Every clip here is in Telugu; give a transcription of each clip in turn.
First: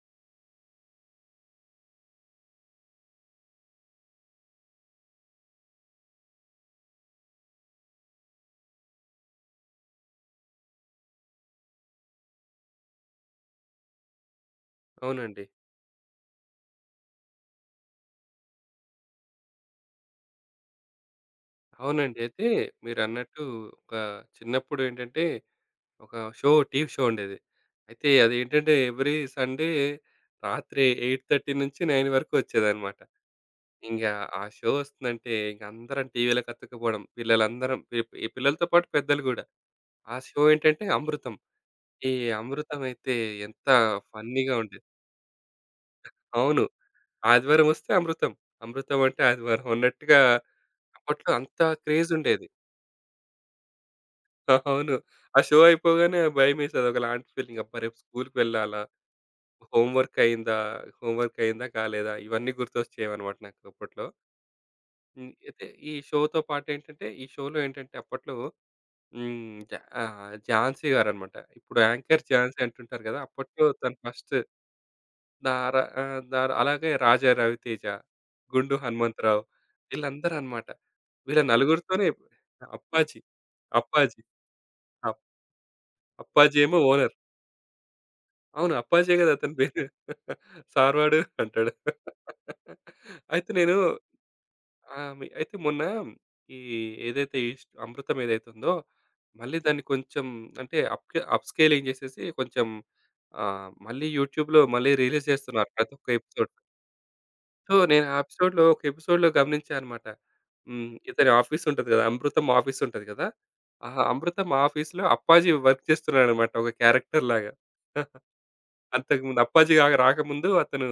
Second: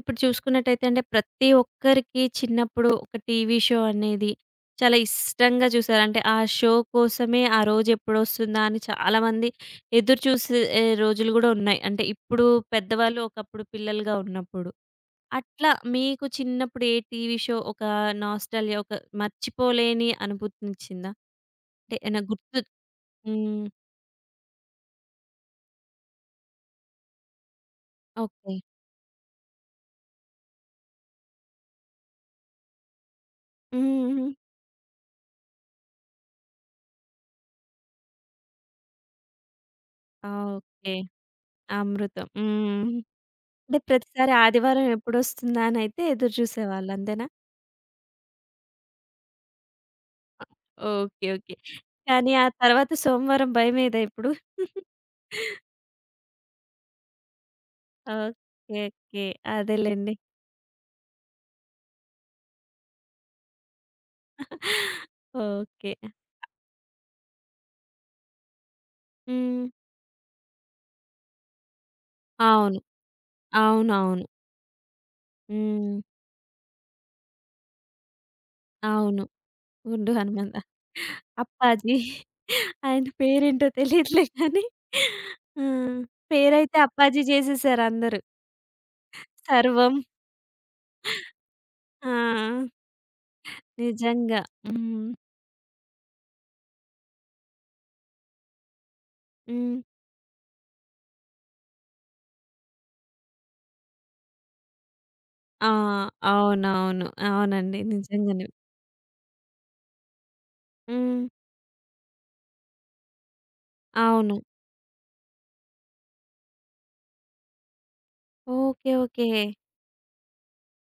ఇప్పుడు చూసుకున్నట్టయితే అంటే ప్రతి ఒక్కరికి చిన్నప్పుడు ఒక టీవీ షో అనేది చాలా ఇష్టంగా చూసారు. అంటే ఆ షో కోసమే ఆ రోజు ఎప్పుడొస్తుందా అని చాలామంది ఎదురు చూసే రోజులు గూడా ఉన్నాయి. అంటే ఇప్పుడు పెద్దవాళ్ళు, ఒకప్పుడు పిల్లలుగా ఉన్నప్పుడు. అవునండి. అట్లా మీకు చిన్నప్పుడు ఏ టీవీ షో ఒక నాస్టాల్జియా ఒక మర్చిపోలేని అనుభూతినిచ్చిందా? అంటే అవునండి. ఏమైనా అయితే గుర్తు మీరన్నట్టు హ్మ్. ఒక చిన్నప్పుడు ఏంటంటే ఒక టీవీ షో ఉండేది. అయితే ఓకే. అదేంటంటే ఎవ్రీ సండే రాత్రి 8:30 నుంచి 9 వరకు వచ్చేదనమాట. హ్మ్. ఇంగా హ్మ్. ఆ షో ఒస్తుందంటే ఇంక అందరం టీవీలకు అతుక్కుపోవడం. పిల్లలందరం పి ఈ పిల్లలతో పాటు పెద్దలు గూడా. ఆ ఆ! షో ఏంటంటే ఓకే. అమృతం. ఈ 'అమృతం.' అమృతం హ్మ్. అయితే ఎంత అంటే ప్రతిసారి ఫన్నీగా ఉండేది. ఆదివారం ఎప్పుడొస్తుందా అనైతే ఎదురు అవును. చూసేవాళ్ళు అంతేనా? ఆదివారం ఒస్తే అమృతం. అమృతం అంటే ఆదివారం అన్నట్టుగా ఓకే. అప్పట్లో ఓకే. అంత క్రేజ్ కానీ ఆ ఉండేది. తర్వాత సోమవారం భయమేదా ఇప్పుడు? అవును. ఆ షో అయిపోగానే భయమేసేది. ఒకలాంటి ఫీలింగ్. అబ్బా! రేపు స్కూల్‌కి వెళ్ళాలా? ఓకే. ఓకే. అదేలెండి. హోంవర్క్ అయిందా? హోంవర్క్ అయిందా? కాలేదా? ఇవన్నీ గుర్తొచ్చేవన్నమాట నాకు అప్పట్లో. హ్మ్. అయితే ఈ ఓకే. షోతో పాటేంటంటే, ఈ షోలో ఏంటంటే అప్పట్లో హ్మ్. హ్మ్. జ ఝాన్సీ గారన్నమాట. ఇప్పుడు యాంకర్ ఝాన్సీ అవును. అంటుంటారు కదా! అప్పట్లో తను అవునవును. ఫస్ట్ దార హ్మ్. దార అలాగే రాజా రవితేజ, గుండు అవును. హనుమంతరావు గుండు వీళ్ళందరూ హనుమంత. అన్నమాట. వీళ్ళ అప్పాజీ నలుగురితోనే ఆయన అప్పాజీ, పేరేంటో అప్పాజీ, తెలీదులే కానీ అప్ ఆ! అప్పాజీ పేరైతే ఏమో ఓనర్. అప్పాజీ చేసేసారు అందరూ. అవును. అప్పాజీ గదా! అతని పేరు. సర్వం. సార్ వాడు అంటాడు. ఆ! అయితే నేను నిజంగా. హ్మ్. మీ అయితే మొన్న ఈ ఏదైతే ఈ స్ అమృతం ఏదైతే ఉందో, మళ్ళీ హ్మ్. దాన్ని కొంచెం అంటే అప్‌స్కేలింగ్ జేసేసి కొంచెం మళ్ళీ యూట్యూబ్‌లో మళ్ళీ రిలీజ్ ఆ! జేస్తున్నారు ప్రతి ఒక్క ఎపిసోడ్. అవునవును. సో, అవునండి. నేను ఆ నిజంగానే. ఎపిసోడ్‌లో ఒక ఎపిసోడ్‌లో గమనించా అనమాట. హ్మ్. హ్మ్. ఇతని ఆఫీస్ ఉంటది గదా! అమృతం ఆఫీస్ ఉంటది గదా! ఆ అవును. అమృతం ఆఫీస్‌లో అప్పాజీ వర్క్ చేస్తున్నాడనమాట ఒక క్యారెక్టర్ లాగా. ఓకే. ఓకే. అంతకుముందు 'అప్పాజీ' గా రాకముందు అతను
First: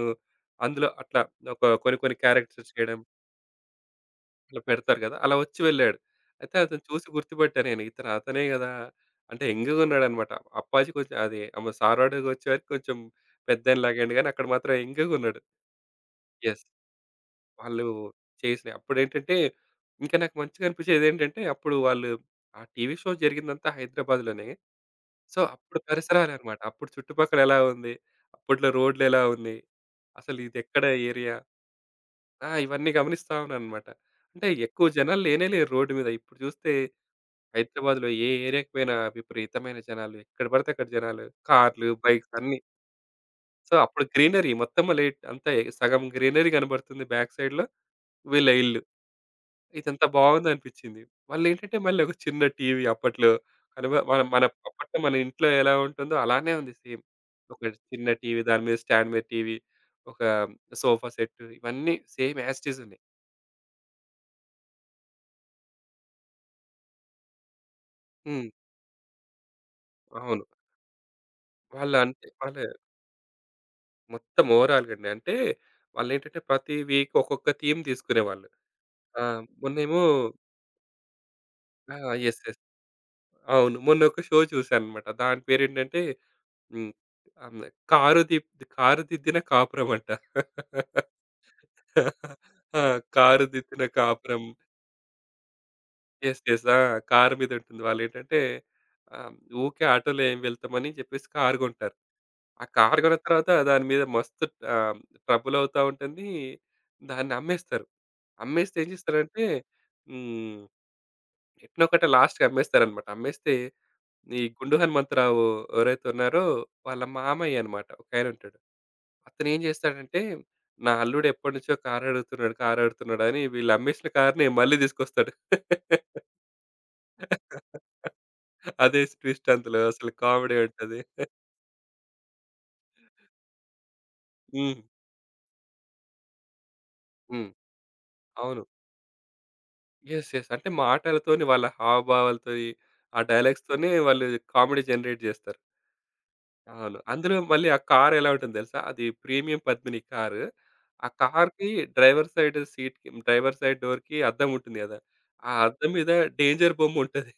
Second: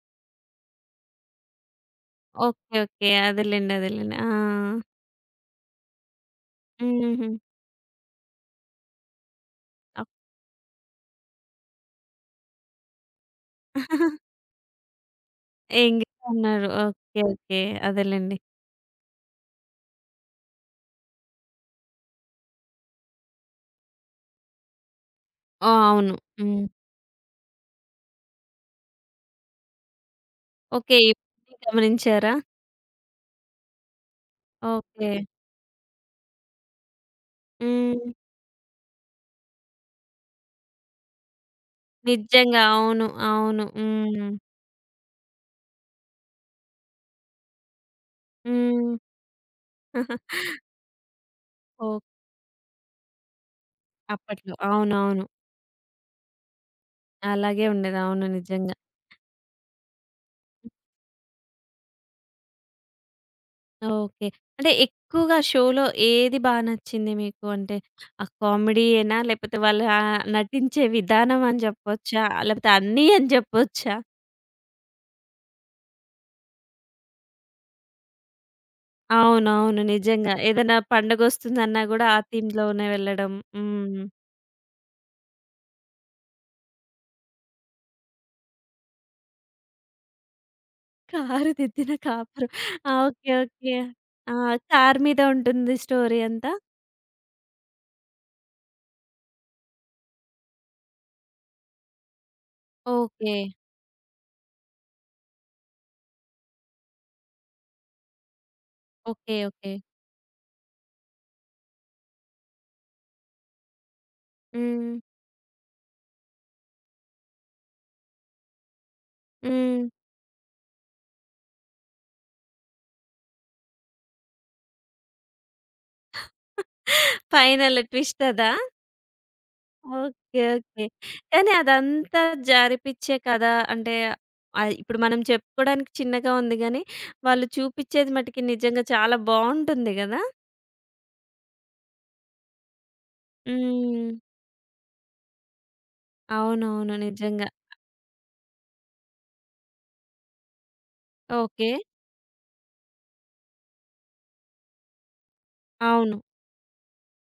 అందులో అట్లా కొన్ని కొన్ని క్యారెక్టర్స్ ఓకే. చేయడం ఓకే. అదేలెండి. అదేలెండి. ఆ! ఇలా పెడతారు కదా! అలా వచ్చి వెళ్ళాడు. అయితే అతను చూసి హుహుహు. గుర్తుపట్టా నేను. ఇతను అతనే కదా! అంటే యంగ్‌గా అప్ ఉన్నాడన్నమాట. 'అప్పాజీ' కొంచెం అది ఆమె 'సార్వాడు' వచ్చేవరకు కొంచెం పెద్దాయనలాగా అయ్యిండు. కానీ అక్కడ మాత్రం యంగ్‌గా ఉన్నాడు. Engage yes. అన్నారు. ఓకే. ఓకే. వాళ్ళు అదేలెండి. చేసినయి. అప్పుడేంటంటే ఇంకా నాకు మంచిగా అనిపించేదేంటంటే అప్పుడు వాళ్ళు ఆ టీవీ షో జరిగిందంతా హైదరాబాద్‌లోనే. సో, ఆ! అప్పుడు అవును. పరిసరాలనమాట. హ్మ్. అప్పుడు చుట్టుపక్కల ఎలా ఉంది? అప్పట్లో రోడ్లెలా ఉంది? అసలు ఇదెక్కడ ఓకే. ఏరియా? ఇవన్నీ గమనించారా? ఆ! ఇవన్నీ గమనిస్తా ఉన్నాననమాట. అంటే ఎక్కువ ఓకే. జనాలు లేనే లేరు రోడ్డు మీద. ఇప్పుడు చూస్తే హైదరాబాద్‌లో హ్మ్. ఏ ఏరియాకి పోయినా విపరీతమైన జనాలు. ఎక్కడ పడితే అక్కడ జనాలు. కార్లు, బైక్స్ అన్నీ. నిజంగా. అవును. అవును. సో, అప్పుడు హ్మ్. గ్రీనరీ మొత్తం లైట్ అంతా సగం గ్రీనరీ కనబడుతుంది బ్యాక్ సైడ్‌లో వీళ్ళ ఇల్లు. హ్మ్. ఇదంతా బాగుందనిపిచ్చింది. మళ్ళేంటంటే, మళ్ళీ ఏంటంటే ఓహ్! మళ్ళీ ఒక చిన్న టీవీ అప్పట్లో మన మన అప్పట్లో. అప్పట్లో మన అవునవును. ఇంట్లో ఎలా ఉంటుందో అలానే ఉంది సేమ్. ఒక అలాగే ఉండేది. చిన్న అవును. టీవీ, దాని నిజంగా. మీద స్టాండ్ మీద టీవీ, ఒక సోఫా సెట్ ఇవన్నీ సేమ్ యాజ్ ఇట్ ఈజ్ ఉన్నాయి. ఓకే. అంటే ఎక్కువగా షోలో ఏది నచ్చింది మీకు? అంటే ఆ హ్మ్. కామెడీయేనా? లేపోతే వాళ్ళ అవును. నటించే విధానం అని జెప్పొచ్చా? వాళ్ళు లేపోతే అన్నీ అని జెప్పొచ్చా? మొత్తం ఓవరాల్‌గా అండి. అంటే వాళ్ళేంటంటే, ప్రతి వీక్ ఒక్కొక్క థీమ్ తీసుకునేవాళ్ళు. ఆ! అవునవును. మొన్నేమో నిజంగా. ఏదైనా పండగొస్తుందన్నా ఆ! గూడా ఆ యెస్. యెస్. థీమ్‌లోనే వెళ్ళడం. అవును. మొన్న హ్మ్. ఒక షో చూశాననమాట. దాని పేరేంటంటే హ్మ్. అమ్మ కారు దిద్దిన కాపురం అంట. కారుదిద్దిన కాపురం. ఆ! ఆ! ఓకే. Car okay. దిద్దిన ఆ! కాపురం. కారు మీద ఉంటుంది స్టోరీ యెస్. అంతా? యెస్. ఆ! కారు మీద ఉంటుంది. వాళ్ళేంటంటే ఆహ్, ఊకే ఆటోలో ఏం వెళ్తామని చెప్పేసి కారు కొంటారు. ఆ కారు కొన్న ఓకే. తర్వాత దాని మీద మస్తు ఆహ్, ట్రబుల్ అవుతా ఉంటుంది. దాన్ని అమ్మేస్తారు. అమ్మేస్తే ఏం ఓకే. చేస్తారంటే ఓకే. హ్మ్. ఎట్నో ఒకట లాస్ట్‌కి అమ్మేస్తారనమాట. అమ్మేస్తే ఈ గుండు హ్మ్. హనుమంతరావు ఎవరైతే ఉన్నారో వాళ్ళ మామయ్య అన్నమాట ఒకాయనుంటాడు. అతనేం హ్మ్. చేస్తాడంటే, నా అల్లుడు ఎప్పటినుంచో కార్ అడుగుతున్నాడు, కార్ అడుగుతున్నాడు అని వీళ్ళు అమ్మేసిన కార్‌ని మళ్ళీ తీసుకొస్తాడు. ఫైనల్ ట్విస్ట్ అదా? అదే ట్విస్ట్ అందులో అసలు ఓకే. Comedy okay. ఉంటది. కానీ అదంతా జారిపిచ్చే కథ అంటే హ్మ్. ఇప్పుడు మనం చెప్పుకోవడానికి చిన్నగా ఉంది గానీ, వాళ్ళు హ్మ్. చూపిచ్చేది మటికి అవును. నిజంగా చాలా బావుంటుంది గదా! యెస్. యెస్. అంటే మాటలతోని వాళ్ళ హావభావాలతోని, ఆ డైలాగ్స్‌తోనే హ్మ్. వాళ్ళు కామెడీ జనరేట్ చేస్తారు. అవునవును. అవును. అందులో నిజంగా. మళ్ళీ ఆ కార్ ఎలా ఉంటుంది తెలుసా? అది ప్రీమియం పద్మిని కారు. ఆ కార్‌కి okay. Driver side driver side డోర్‌కి అద్దం ఉంటుంది కదా! ఆ అద్దం మీద అవును. డేంజర్ బొమ్మ ఉంటది.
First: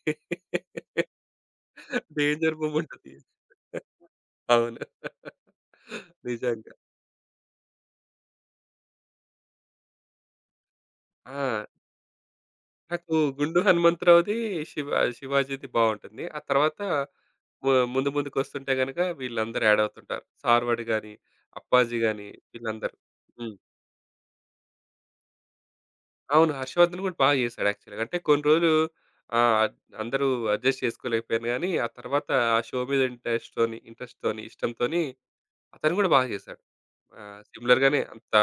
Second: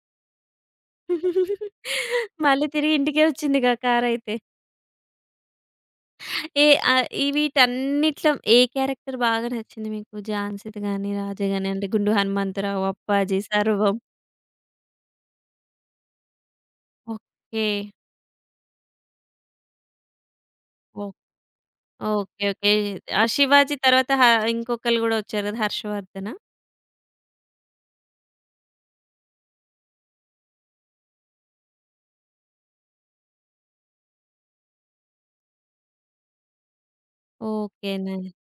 డేంజర్ మళ్ళీ తిరిగి మూవుంటది. ఇంటికే వచ్చిందిగా కారైతే. అవును. ఏ నిజంగా. ఈ వీటన్నిట్లో ఏ క్యారెక్టర్ బాగా నచ్చింది మీకు? ఝాన్సీది గాని, రాజా ఆ! గాని అంటే 'గుండు హనుమంతరావు', నాకు 'అప్పాజీ', 'గుండు 'సర్వం'. హనుమంతరావు'ది, శివ 'శివాజీది' బావుంటుంది. ఆ తర్వాత ఓకే. ముందు ముందుకొస్తుంటే గనక వీళ్ళందరూ యాడ్ అవుతుంటారు. 'సార్వడ్' ఓహ్! గాని, 'అప్పాజీ' గాని ఓకే. ఓకే. వీళ్ళందరూ. ఆ హ్మ్. 'శివాజీ' తర్వాత ఇంకొకళ్ళు గూడా వచ్చారు గదా! 'హర్షవర్ధనా'? అవును. 'హర్షవర్ధన్' గూడా బాగా చేశాడు యాక్చువల్‌గా. అంటే కొన్ని రోజులు ఆహ్, అందరూ అడ్జస్ట్ చేసుకోలేకపోయారు గానీ, ఆ తర్వాత ఆ షో మీద ఇంట్రెస్ట్‌తోని ఇంట్రెస్ట్‌తోని, ఇష్టంతోని అతను గూడా బాగా చేశాడు. సిమిలర్‌గానే ఓకేనండి. అంత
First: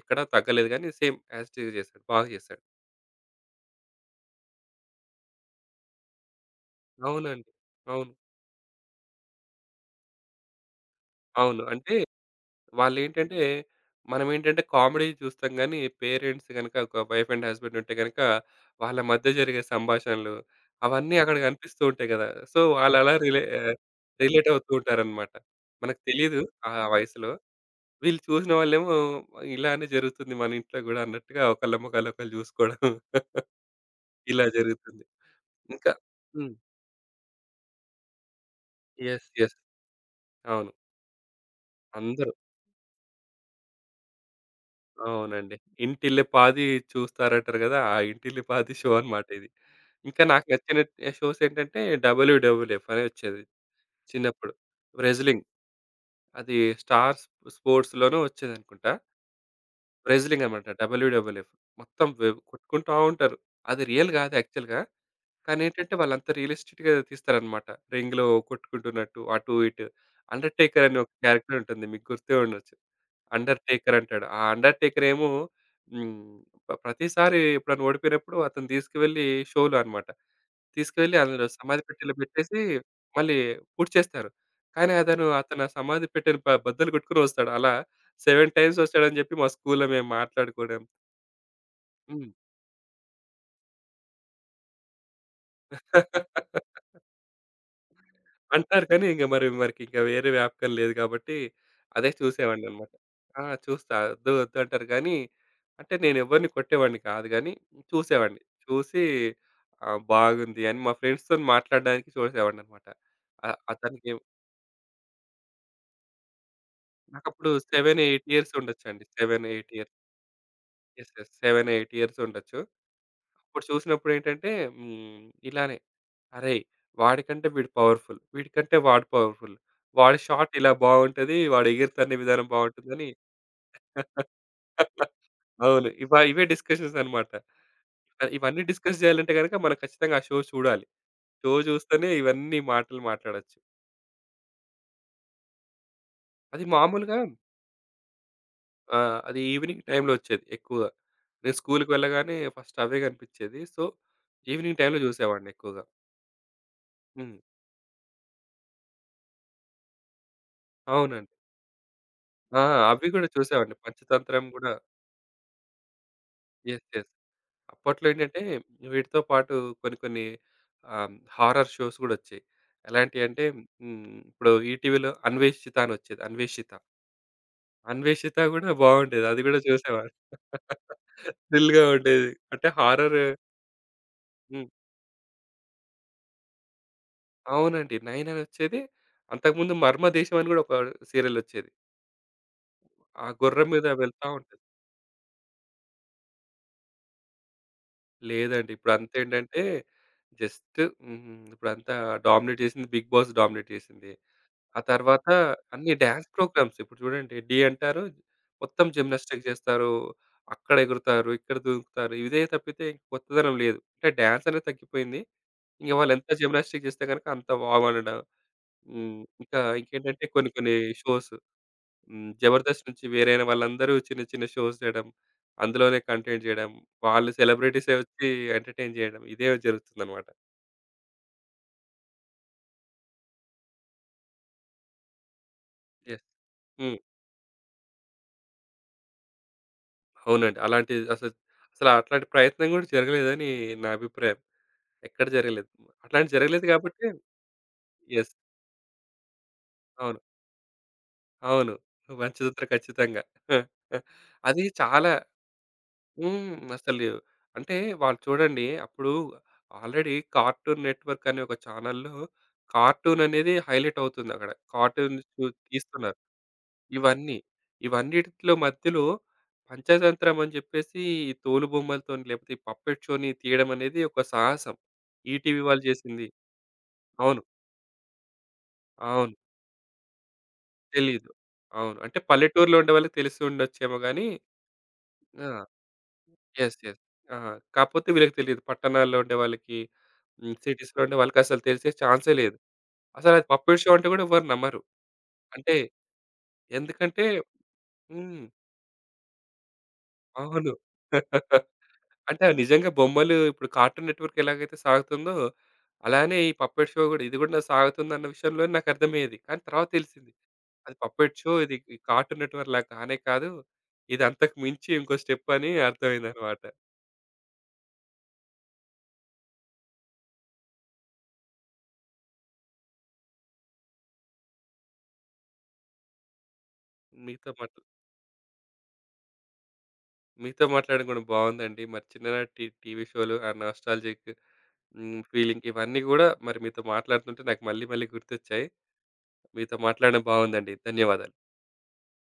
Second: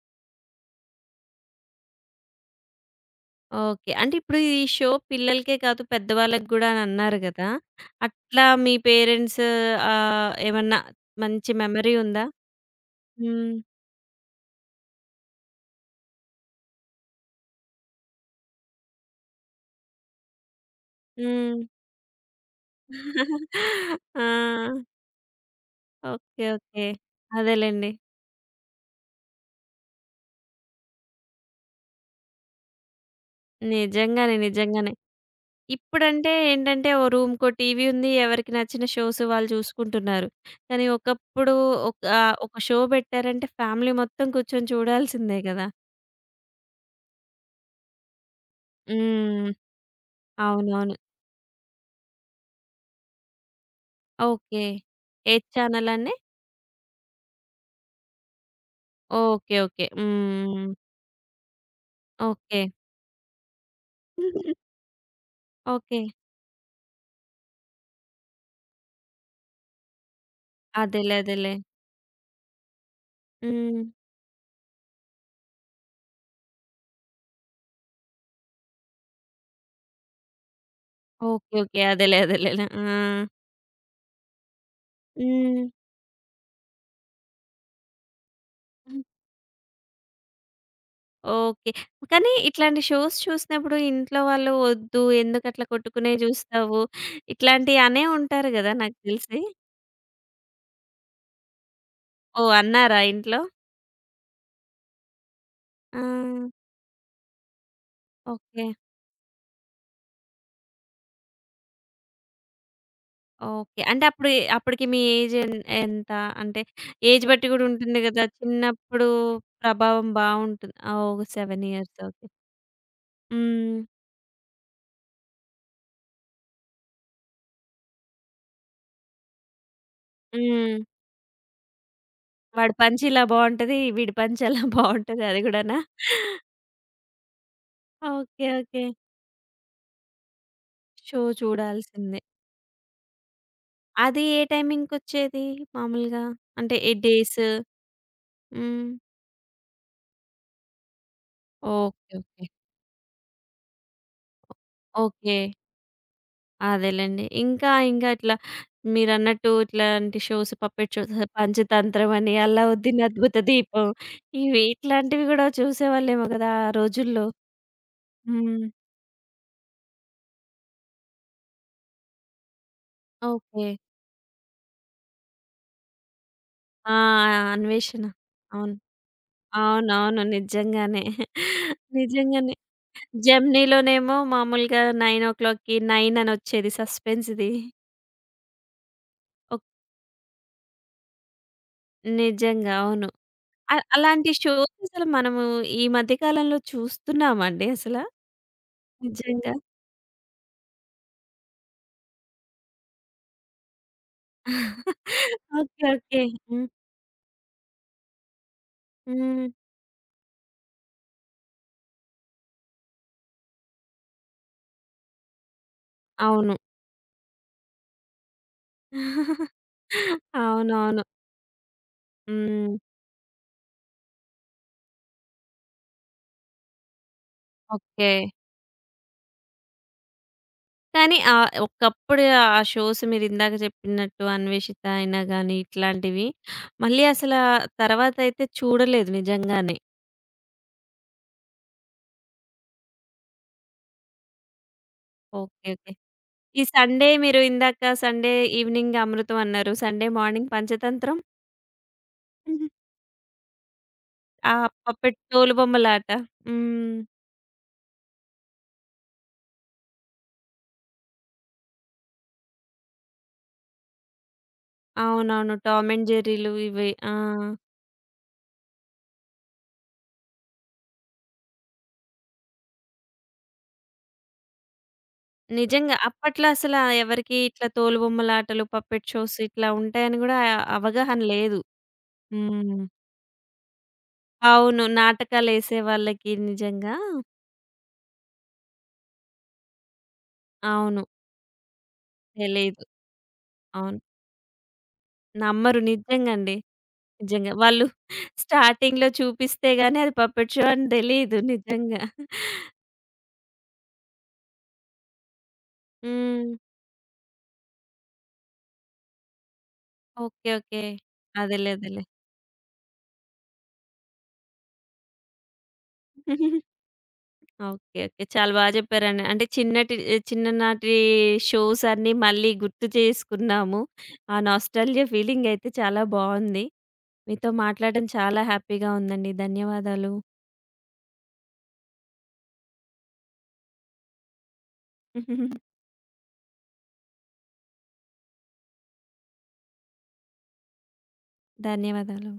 ఎక్కడ తగ్గలేదు గానీ సేమ్ యాజ్ ఇట్ ఈజ్ చేశాడు. బాగా చేశాడు. ఓకే. అంటే ఇప్పుడు ఈ షో పిల్లలకే కాదు పెద్దవాళ్ళకి గూడా అనన్నారు అవునండి. గదా! అవును. అట్లా మీ పేరెంట్స్ ఏమన్నా మంచి అవును. మెమరీ అంటే ఉందా? వాళ్ళేంటంటే హ్మ్. మనమేంటంటే కామెడీ చూస్తాం గానీ, పేరెంట్స్ గనక ఒక వైఫ్ అండ్ హస్బెండ్ ఉంటే గనక వాళ్ళ మధ్య జరిగే సంభాషణలు అవన్నీ అక్కడ హ్మ్. కనిపిస్తూ ఉంటాయి గదా! సో, వాళ్ళలా ఆ! రిలేట్ అవుతూ ఉంటారనమాట. మనకు తెలీదు ఓకే. ఆ ఓకే. వయసులో. అదేలెండి. వీళ్ళు చూసిన వాళ్ళేమో ఇలానే జరుగుతుంది మన ఇంట్లో గూడా అన్నట్టుగా ఒకళ్ళ మొఖాలు ఒకళ్ళు జూసుకోవడం నిజంగానే. ఇలా నిజంగానే. జరుగుతుంది. ఇంకా ఇప్పుడంటే హ్మ్. ఏంటంటే, ఓ రూమ్‌కో టీవీ ఉంది. ఎవరికి నచ్చిన షోస్ యెస్. వాళ్ళు యెస్. చూసుకుంటున్నారు. అవును. కానీ ఒకప్పుడు ఒక అందరూ. ఒక షో పెట్టారంటే ఫ్యామిలీ మొత్తం కూర్చొని చూడాల్సిందే అవునండి. గదా! ఇంటిల్లిపాది చూస్తారంటారు గదా! ఆ ఇంటిల్లిపాది షో అన్నమాట ఇది. హ్మ్. ఇంకా నాకు నచ్చిన అవునవును. షోస్ ఏంటంటే డబ్ల్యూడబ్ల్యూఎఫ్ అని వచ్చేది చిన్నప్పుడు. ఓకే. ఏ రెజ్లింగ్ ఛానెలండి? అది స్టార్ స్పోర్ట్స్‌లోనో వచ్చేదనుకుంటా. ఓకే. ఓకే. రెజ్లింగ్ హ్మ్. అన్నమాట డబ్ల్యూడబ్ల్యూఎఫ్. మొత్తం ఓకే. కొట్టుకుంటా ఉంటారు. అది రియల్ గాదు యాక్చువల్‌గా. కానీ ఏంటంటే ఓకే. వాళ్ళంతా రియలిస్టిక్‌గా తీస్తారన్నమాట. రింగ్‌లో కొట్టుకుంటున్నట్టు అటు ఇటు. అండర్‌టేకర్ అని ఒక అదేలే. అదేలే. క్యారెక్టర్ ఉంటుంది. మీకు గుర్తే ఉండొచ్చు. అండర్ హ్మ్. టేకర్ అంటాడు. ఆ అండర్ టేకర్ ఏమో హ్మ్. ప్రతిసారి ఎప్పుడైనా ఓడిపోయినప్పుడు అతను తీసుకువెళ్ళి షోలో అన్నమాట. తీసుకువెళ్ళి అందులో ఓకే. ఓకే. సమాధి పెట్టెలో అదేలే. పెట్టేసి అదేలేలే. ఆ! మళ్ళీ పూడ్చేస్తారు. కానీ అతను అతను హ్మ్. ఆ సమాధి పెట్టెను బద్దలు కొట్టుకొని వస్తాడు. అలా 7 టైమ్స్ వచ్చాడని చెప్పి మా స్కూల్‌లో మేము మాట్లాడుకోవడం. ఓకే. హ్మ్. కానీ ఇట్లాంటి షోస్ చూసినప్పుడు ఇంట్లో వాళ్ళు వద్దు, ఎందుకట్లా కొట్టుకునేయి జూస్తావు, ఇట్లాంటియి అనే ఉంటారు గదా! అంటారు నాకు కానీ ఇంక తెలిసి. మరి మరికి ఇంక వేరే వ్యాపకం లేదు కాబట్టి అదే ఓహ్! చూసేవాడినన్నమాట. అన్నారా ఇంట్లో? ఆ! చూస్తా వద్దు వద్దు అంటారు కానీ, అంటే ఆ! నేనెవ్వరిని కొట్టేవాడిని కాదు గానీ చూసేవాడిని. ఓకే. చూసి బాగుంది అని మా ఫ్రెండ్స్‌తోని మాట్లాడడానికి చూసేవాడినన్నమాట. అ ఓకే. అంటే అతనికి అప్పుడు అప్పటికి మీ ఏజ్ ఎంత? అంటే ఏజ్ బట్టి నాకప్పుడు గూడా 7, ఉంటుంది గదా! 8 ఇయర్స్ ఉండొచ్చండి. చిన్నప్పుడు 7, 8 ఇయర్స్. ప్రభావం బావుంటుంది. యెస్. ఓహ్! యెస్. 7, 7 ఇయర్స్. 8 years okay. ఉండొచ్చు. అప్పుడు హ్మ్. చూసినప్పుడేంటంటే హ్మ్. ఇలానే అరేయ్! వాడికంటే వీడు పవర్‌ఫుల్. వీడికంటే వాడు పవర్‌ఫుల్. వాడి షాట్ ఇలా హ్మ్. బావుంటది. వాడు ఎగిరితన్నే విధానం వాడి పంచ్ బావుంటుందని ఇలా బావుంటది, వీడి పంచ్ అలా బావుంటది అది గూడానా? అవును. ఇవే డిస్కషన్స్ అన్నమాట. ఓకే. ఇవన్నీ ఓకే. డిస్కస్ చేయాలంటే గనుక మనం ఖచ్చితంగా ఆ షో చూడాలి. షో షో చూస్తేనే చూడాల్సిందే. ఇవన్నీ మాటలు మాట్లాడొచ్చు. అది ఏ టైమింగ్‌కొచ్చేది మామూలుగా? అది అంటే ఏ మామూలుగా డేస్? హ్మ్. అది ఈవినింగ్ టైమ్‌లో వచ్చేది ఎక్కువగా. నేను స్కూల్‌కి ఓకే. వెళ్ళగానే ఓకే. ఫస్ట్ అవే కనిపించేది. సో, ఈవినింగ్ టైమ్‌లో ఓకే. చూసేవాడిని ఎక్కువగా. అదేలెండి. హ్మ్. ఇంకా, ఇంకా ఇట్లా మీరన్నట్టు ఇట్లాంటి షోస్ పప్పెట్ షోస్ అవునండి. 'పంచతంత్రం' అని, ఆ! 'అల్లావుద్దీన్ అవి కూడా అద్భుత చూసేవాడిని. దీపం' పంచతంత్రం ఇవి కూడా. ఇట్లాంటివి గూడా చూసేవాళ్ళేమో గదా! ఆ యెస్. యెస్. రోజుల్లో. అప్పట్లో ఏంటంటే హ్మ్. వీటితో పాటు కొన్ని కొన్ని హారర్ షోస్ గూడా వచ్చాయి. ఎలాంటియి అంటే ఓకే. హ్మ్. ఇప్పుడు ఈటీవీలో 'అన్వేషిత' అని వచ్చేది. 'అన్వేషిత.' ఆ! అన్వేషణ. 'అన్వేషిత' గూడా అవును. బాగుండేది. అది గూడా చూసేవాడిని. అవునవును. నిజంగానే. థ్రిల్‌గా ఉండేది. నిజంగానే. అంటే హారర్ జెమినీలోనేమో హ్మ్. మామూలుగా 9:00కి 9 అనొచ్చేది సస్పెన్స్‌ది. అవునండి. 9 అని వచ్చేది. అంతకుముందు 'మర్మదేశం' అని గూడా ఒక సీరియల్ వచ్చేది. నిజంగా. అవును. ఆ గుర్రం మీద వెళ్తా అలాంటి ఉంటది. షోస్ అసలు మనము ఈ మధ్య కాలంలో చూస్తున్నామండి అసల? లేదండి. ఇప్పుడంతా నిజంగా. ఏంటంటే జస్ట్ హ్మ్. ఇప్పుడంతా డామినేట్ చేసింది 'బిగ్ బాస్' డామినేట్ చేసింది. ఆ తర్వాత ఓకే. అన్ని ఓకే. డాన్స్ హ్మ్. ప్రోగ్రామ్స్. ఇప్పుడు చూడండి 'ఢీ' అంటారు. మొత్తం జిమ్నాస్టిక్ హ్మ్. చేస్తారు. అక్కడ ఎగురుతారు, ఇక్కడ దూకుతారు. ఇదే తప్పితే ఇంక కొత్తదనం లేదు. అంటే డాన్స్ అనేది తగ్గిపోయింది. ఇంక వాళ్ళు ఎంత అవును. జిమ్నాస్టిక్ చేస్తే గనుక అంత బాగుండడం. హ్మ్. ఇంకేంటంటే కొన్ని కొన్ని అవునవును. షోస్ హ్మ్. హ్మ్. 'జబర్దస్త్' నుంచి వేరైన వాళ్ళందరూ చిన్న చిన్న షోస్ చేయడం. అందులోనే కంటెంట్ చేయడం. వాళ్ళు సెలబ్రిటీసే ఓకే. వచ్చి ఎంటర్‌టైన్ చేయడం. ఇదే జరుగుతుందన్నమాట. కానీ ఒకప్పుడు ఆ షోస్ మీరిందాక చెప్పినట్టు 'అన్వేషిత' అయినా గాని యెస్. ఇట్లాంటివి హ్మ్. మళ్ళీ అసలా తర్వాతయితే చూడలేదు నిజంగానే. అవునండి. అసలు అట్లాంటి ప్రయత్నం గూడా జరగలేదని నా అభిప్రాయం. ఎక్కడ ఓకే. జరగలేదు. ఓకే. అట్లాంటిది ఈ జరగలేదు గాబట్టి సండే మీరు ఇందాక సండే యెస్. ఈవెనింగ్ అమృతం అన్నారు. సండే అవును. మార్నింగ్ పంచతంత్రం? అవును. మంచి ఉత్తరం ఖచ్చితంగా. ఆ! అది చాలా పప్పెట్ తోలుబొమ్మలాట. హ్మ్. హ్మ్. అసలు అంటే వాళ్ళు చూడండి అప్పుడు ఆల్రెడీ 'కార్టూన్ నెట్‌వర్క్' అనే ఒక ఛానెల్‌లో కార్టూన్ అనేది హైలైట్ అవుతుందక్కడ. కార్టూన్ చు అవునవును. టామ్ అండ్ తీస్తున్నారు. జెర్రీలు ఇవే. ఆ! ఇవన్నీ. ఇవన్నిటిలో మధ్యలో పంచతంత్రం అని చెప్పేసి ఈ తోలుబొమ్మలతోని, లేకపోతే ఈ పప్పెట్ షోని తీయడం అనేది ఒక సాహసం. ఈటీవీ వాళ్ళు నిజంగా చేసింది. అప్పట్లో అసల ఎవరికీ అవును. ఇట్లా తోలుబొమ్మలాటలు, పప్పెట్ అవును. షోస్ ఇట్లా ఉంటాయని గూడా అవగాహన తెలీదు. లేదు. అవును. అంటే పల్లెటూరులో హ్మ్. ఉండే వాళ్ళకి తెలిసి ఉండొచ్చేమో గానీ అవును. ఆ! నాటకాలేసే వాళ్ళకి యెస్. నిజంగా యెస్. ఆ! కాకపోతే వీళ్ళకి తెలీదు. పట్టణాల్లో ఉండే వాళ్ళకి, హ్మ్. సిటీస్‌లో అవును. ఉండే వాళ్ళకసలు తెలిసే ఛాన్సే లేదు. తెలీదు. అసలది పప్పెట్ షో అవును. అంటే గూడా ఎవ్వరు నమ్మరు. అంటే నమ్మరు నిజంగండి. ఎందుకంటే నిజంగా. వాళ్ళు హ్మ్. స్టార్టింగ్‌లో చూపిస్తే గాని అది పప్పెట్ షో అవును. అని తెలీదు నిజంగా. అంటే అవి నిజంగా బొమ్మలు ఇప్పుడు కార్టూన్ నెట్‌వర్క్ ఎలాగైతే సాగుతుందో, అలానే హ్మ్. ఈ పప్పెట్ షో గూడా ఇది గూడా సాగుతుందన్న విషయంలో నాకర్థమయ్యేది. కానీ తర్వాత తెలిసింది. ఓకే. ఓకే. అది పప్పెట్ షో అదేలే. ఇది ఈ అదేలే. కార్టూన్ నెట్‌వర్క్ లాగా కానే కాదు. ఇది అంతకు మించి ఇంకో స్టెప్ అని అర్థమైందనమాట. ఓకే. ఓకే. చాలా చెప్పారండి. అంటే చిన్నటి చిన్ననాటి షోస్ అన్నీ మళ్ళీ గుర్తు చేసుకున్నాము. ఆ నాస్టాల్జియా ఫీలింగ్ అయితే చాలా బావుంది. మీతో మీతో మాట్లా మాట్లాడడం చాలా హ్యాపీగా ఉందండి. ధన్యవాదాలు. మీతో మాట్లాడడం గూడా బావుందండి. మరి చిన్ననాటి టీవీ షోలు ఆ నాస్టాల్జిక్ హ్మ్. ఫీలింగ్ ఇవన్నీ గూడా మరి మీతో మాట్లాడుతుంటే నాకు మళ్ళీ మళ్ళీ గుర్తొచ్చాయి. మీతో మాట్లాడడం బావుందండి. ధన్యవాదాలు. ధన్యవాదాలు.